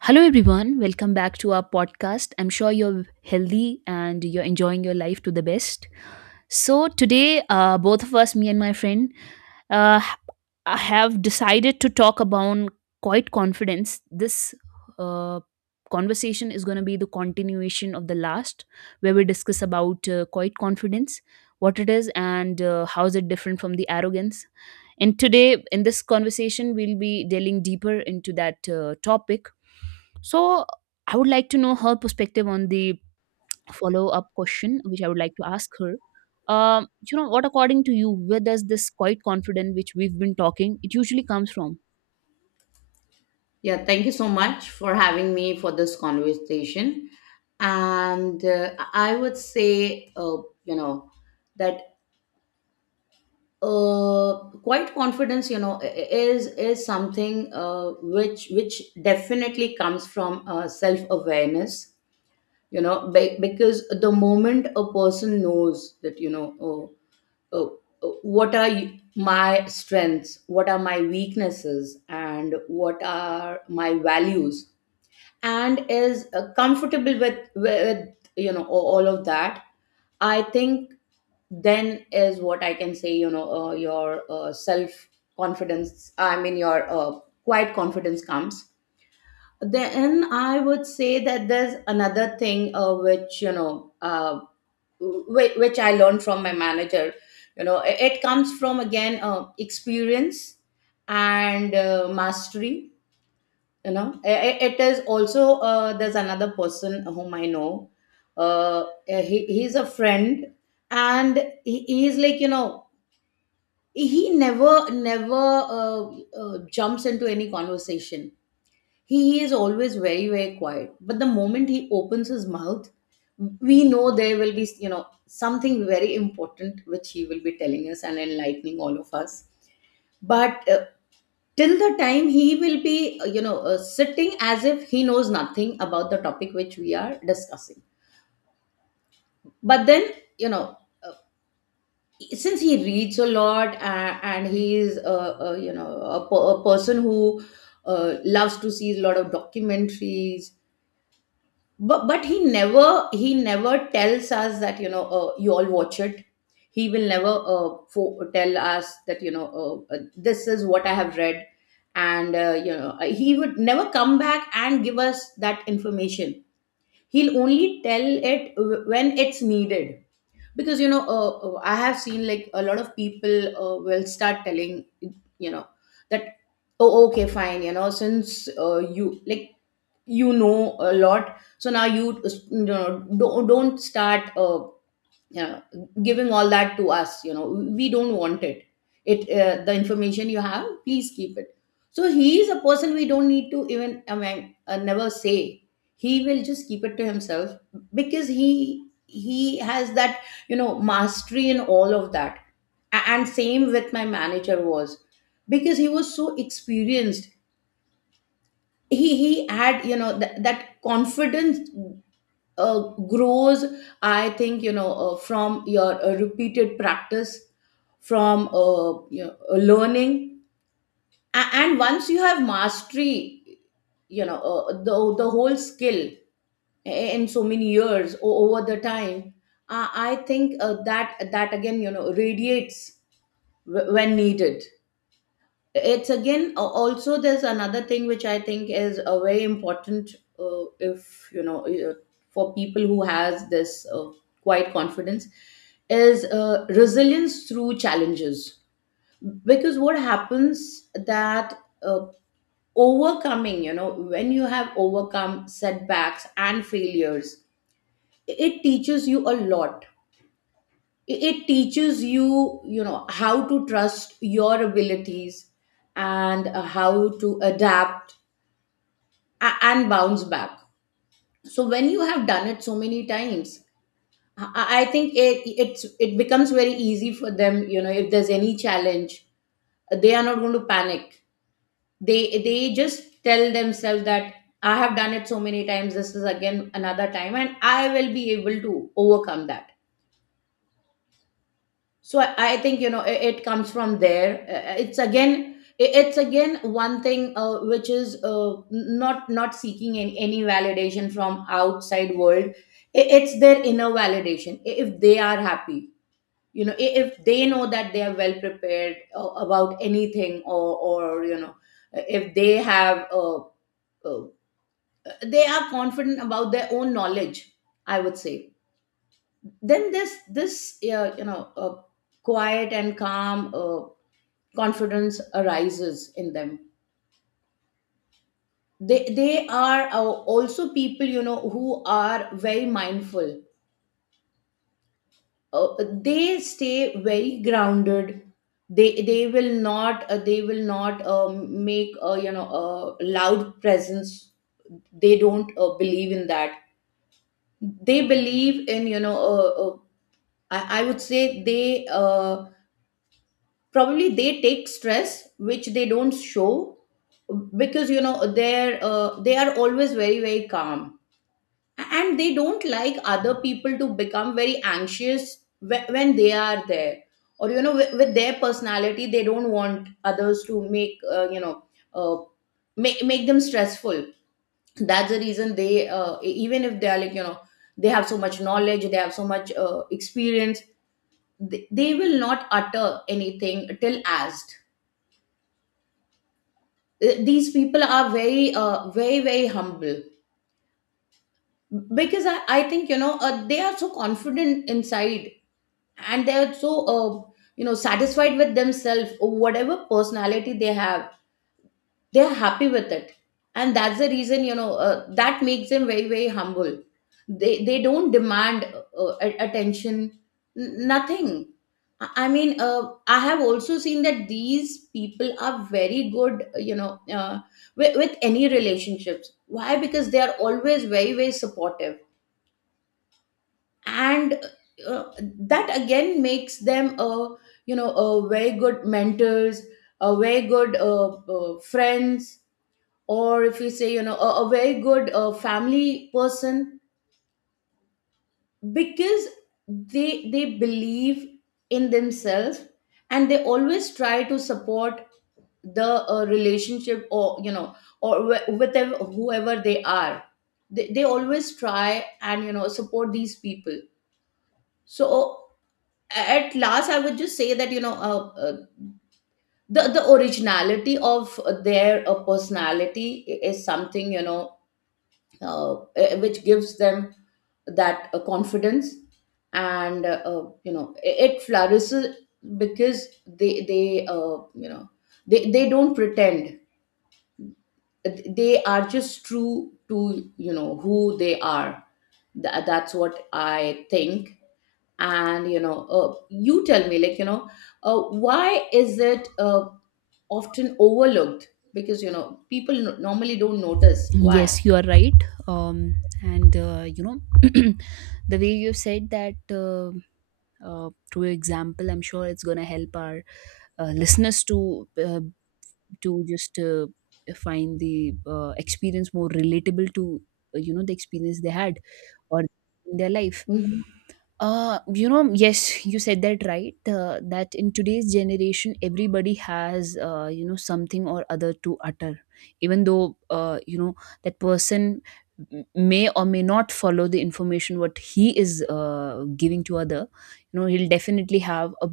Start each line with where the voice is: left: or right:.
right: Hello, everyone. Welcome back to our podcast. I'm sure you're healthy and you're enjoying your life to the best. So today, both of us, me and my friend, uh, I have decided to talk about quite confidence. This uh, conversation is going to be the continuation of the last, where we discuss about quite confidence, what it is, and how is it different from the arrogance. And today, in this conversation, we'll be delving deeper into that topic, so I would like to know her perspective on the follow up question, which I would like to ask her. What according to you, where does this quiet confidence which we've been talking, it usually comes from?
left: Yeah, thank you so much for having me for this conversation. And I would say, you know, that quite confidence, is something which definitely comes from self awareness. Because the moment a person knows that, uh, uh, my strengths, what are my weaknesses, and what are my values, and is comfortable with all of that, I think, then is what I can say, your self confidence, I mean your quiet confidence comes. Then I would say that there's another thing which you know which I learned from my manager. It comes from, again, experience and mastery. You know I- it is also there's another person whom I know. He's a friend, and he's like, he never uh, jumps into any conversation. He is always very very quiet, but the moment he opens his mouth, we know there will be, something very important which he will be telling us and enlightening all of us. But till the time, he will be, sitting as if he knows nothing about the topic which we are discussing. But then, you know uh, since he reads a lot, and he is, a person who loves to see a lot of documentaries. But he never tells us that, you all watch it. He will never tell us that, this is what I have read. And, he would never come back and give us that information. He'll only tell it when it's needed. Because, I have seen, like, a lot of people will start telling, you know that, oh, okay, fine, since you like, a lot, so now you, don't start, you know, giving all that to us, we don't want it. The information you have, please keep it. So he is a person, we don't need to even, I mean, never say. He will just keep it to himself, because he has that, mastery in all of that. And same with my manager, was, because he was so experienced, he had, that confidence uh, grows, I think, from your repeated practice, from learning. And once you have mastery, the whole skill, in so many years, over the time, I think, that, again, radiates when needed. It's again, also there's another thing which I think is a very important, if you know for people who has this quite confidence, is resilience through challenges. Because what happens, that, uh, overcoming, when you have overcome setbacks and failures, it teaches you a lot. It teaches you, you know how to trust your abilities, and how to adapt and bounce back. So when you have done it so many times, I think it becomes very easy for them, if there's any challenge, they are not going to panic. They they just tell themselves that, I have done it so many times, this is again another time, and I will be able to overcome that. So I think, it comes from there. It's again one thing which is, not seeking any validation from outside world. It's their inner validation. If they are happy, if they know that they are well prepared about anything, or, if they have uh, they are confident about their own knowledge, I would say, then this uh, you know uh, quiet and calm confidence arises in them. They are, also people, who are very mindful. uh, they stay very grounded. They will not make a, a loud presence. They don't believe in that. They believe in, I would say, they probably, they take stress which they don't show, because, they are always very very calm. And they don't like other people to become very anxious when they are there, or, with their personality, they don't want others to make, uh, make them stressful. That's the reason they, even if they are, like, they have so much knowledge, they have so much experience, they will not utter anything till asked. These people are very, very very humble, because I think, they are so confident inside, and they are so, uh, satisfied with themselves, or whatever personality they have, they're happy with it. And that's the reason, that makes them very very humble. They don't demand, attention, nothing. I mean, I have also seen that these people are very good, you know uh, with any relationships. Why? Because they are always very very supportive, and, uh, that again makes them a, a very good mentors, a very good, friends, or, if you say, a very good family person, because they believe in themselves, and they always try to support the relationship, or, or whatever, whoever they are, they always try and, support these people. So, at last, I would just say that, the originality of their personality, is something, which gives them that confidence, and, it flourishes, because they you know they don't pretend. They are just true to, who they are. That's what I think. And, you tell me, like, why is it often overlooked, because, people normally don't notice why.
right: Yes, you are right. Um, and the way you said that through example, I'm sure it's gonna help our listeners to just find the experience more relatable to you know, the experience they had or in their life.
left: Mhm.
right: Yes, you said that right, that in today's generation everybody has, something or other to utter, even though, that person may or may not follow the information what he is giving to other. You know, he'll definitely have a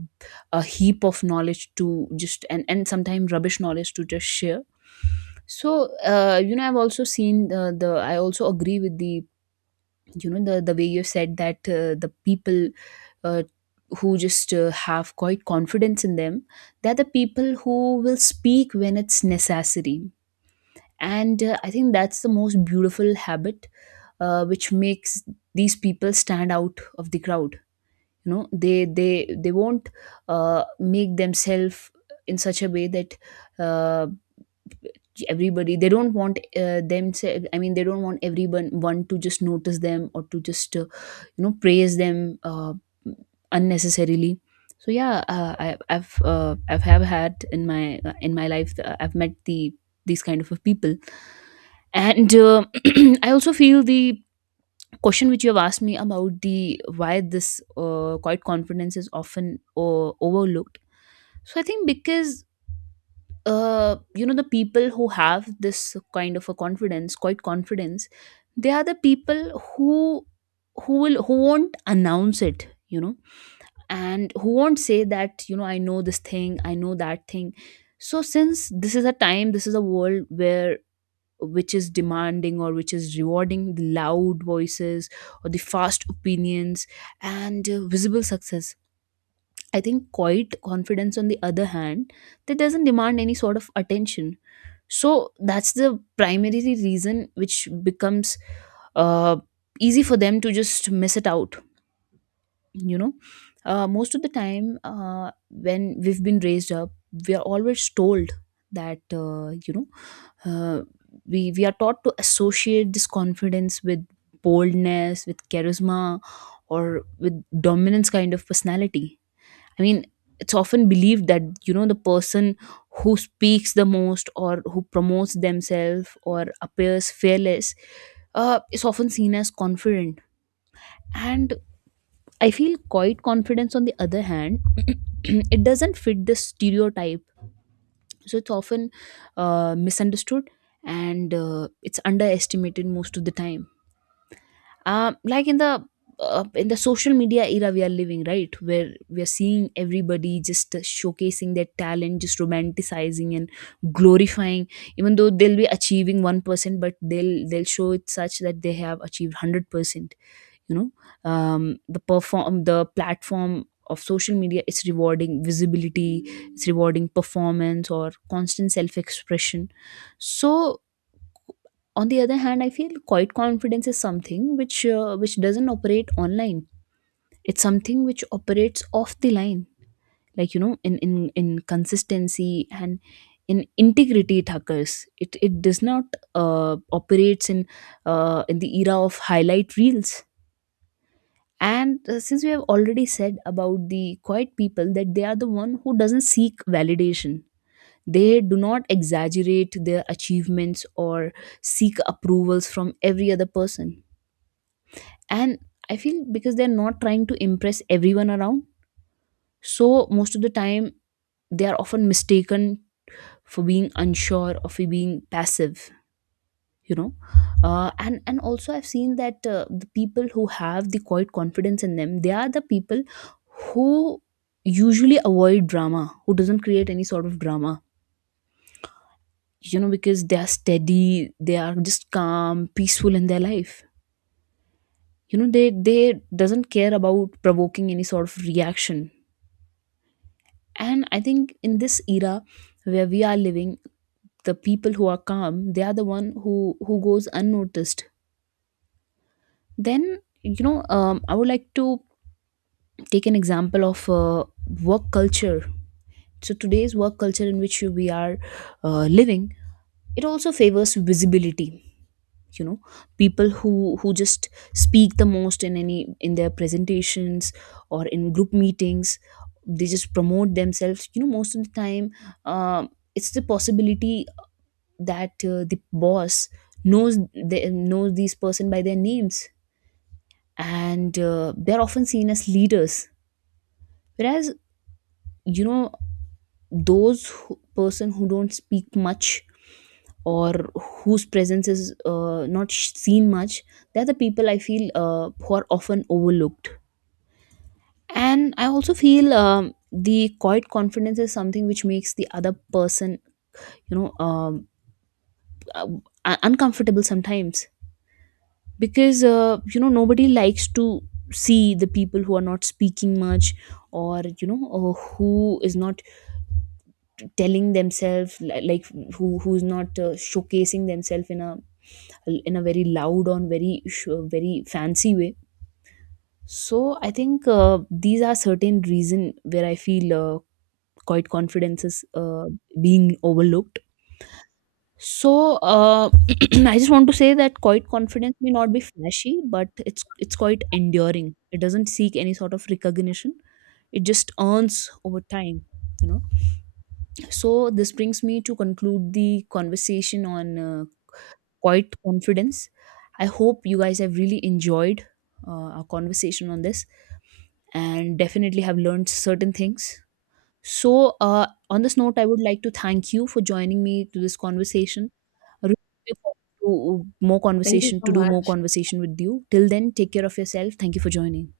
right: a heap of knowledge to just, and sometimes rubbish knowledge to just share. So you know, I've also seen the I also agree with the, you know, the way you said that the people, uh, who just have quite confidence in them, they're the people who will speak when it's necessary. And I think that's the most beautiful habit, which makes these people stand out of the crowd. You know, they won't make themselves in such a way that uh, everybody, they don't want themselves, I mean, they don't want everyone one to just notice them or to just praise them, unnecessarily. So yeah, I've have had in my life, I've met the these kind of people. And I also feel the question which you have asked me about the why this quiet confidence is often overlooked. So I think because the people who have this kind of a confidence, quiet confidence, they are the people who who will who won't announce it, you know, and who won't say that, you know, I know this thing, I know that thing. So since this is a time, this is a world where, which is demanding or which is rewarding the loud voices or the fast opinions and visible success. I think quiet confidence, on the other hand, that doesn't demand any sort of attention. So that's the primary reason which becomes uh, easy for them to just miss it out. You know, most of the time, when we've been raised up, we are always told that, uh, we are taught to associate this confidence with boldness, with charisma, or with dominance kind of personality. I mean, it's often believed that, you know, the person who speaks the most or who promotes themselves or appears fearless is often seen as confident. And I feel quiet confidence, on the other hand, it doesn't fit this stereotype. So it's often misunderstood, and it's underestimated most of the time. Like in the, in the social media era we are living, right, where we are seeing everybody just showcasing their talent, just romanticizing and glorifying, even though they'll be achieving 1%, but they'll show it such that they have achieved 100%. You know, the perform, the platform of social media is rewarding visibility, it's rewarding performance or constant self expression. So on the other hand, I feel quiet confidence is something which doesn't operate online. It's something which operates off the line, like you know, in consistency and in integrity it occurs. It does not operates in the era of highlight reels. And since we have already said about the quiet people that they are the one who doesn't seek validation, they do not exaggerate their achievements or seek approvals from every other person. And I feel because they're not trying to impress everyone around, so most of the time they are often mistaken for being unsure or for being passive. You know, and also I've seen that the people who have the quiet confidence in them, they are the people who usually avoid drama, who doesn't create any sort of drama. You know, because they are steady, they are just calm, peaceful in their life. You know, they doesn't care about provoking any sort of reaction. And I think in this era where we are living, the people who are calm, they are the one who goes unnoticed. Then, I would like to take an example of work culture. So today's work culture in which we are living, it also favors visibility. You know, people who just speak the most in any, in their presentations or in group meetings, they just promote themselves, you know, most of the time. uh, it's the possibility that the boss knows, they knows these person by their names, and they're often seen as leaders. Whereas, you know, those who, person who don't speak much, or whose presence is not seen much, they're the people, I feel, who are often overlooked. And I also feel, the quiet confidence is something which makes the other person, you know um, uh, uncomfortable sometimes, because you know, nobody likes to see the people who are not speaking much, or you know, who is not telling themselves like, who who's not showcasing themselves in a, in a very loud or very very fancy way. So I think these are certain reason where I feel quite confidence is being overlooked. So uh, I just want to say that quite confidence may not be flashy, but it's quite enduring. It doesn't seek any sort of recognition, it just earns over time, you know. So this brings me to conclude the conversation on quiet confidence. I hope you guys have really enjoyed our conversation on this and definitely have learned certain things. So on this note, I would like to thank you for joining me to this conversation. I really look forward to more
left: Thank you
right: conversation,
left: so
right: to do more
left: much.
right: conversation with you. Till then, take care of yourself. Thank you for joining.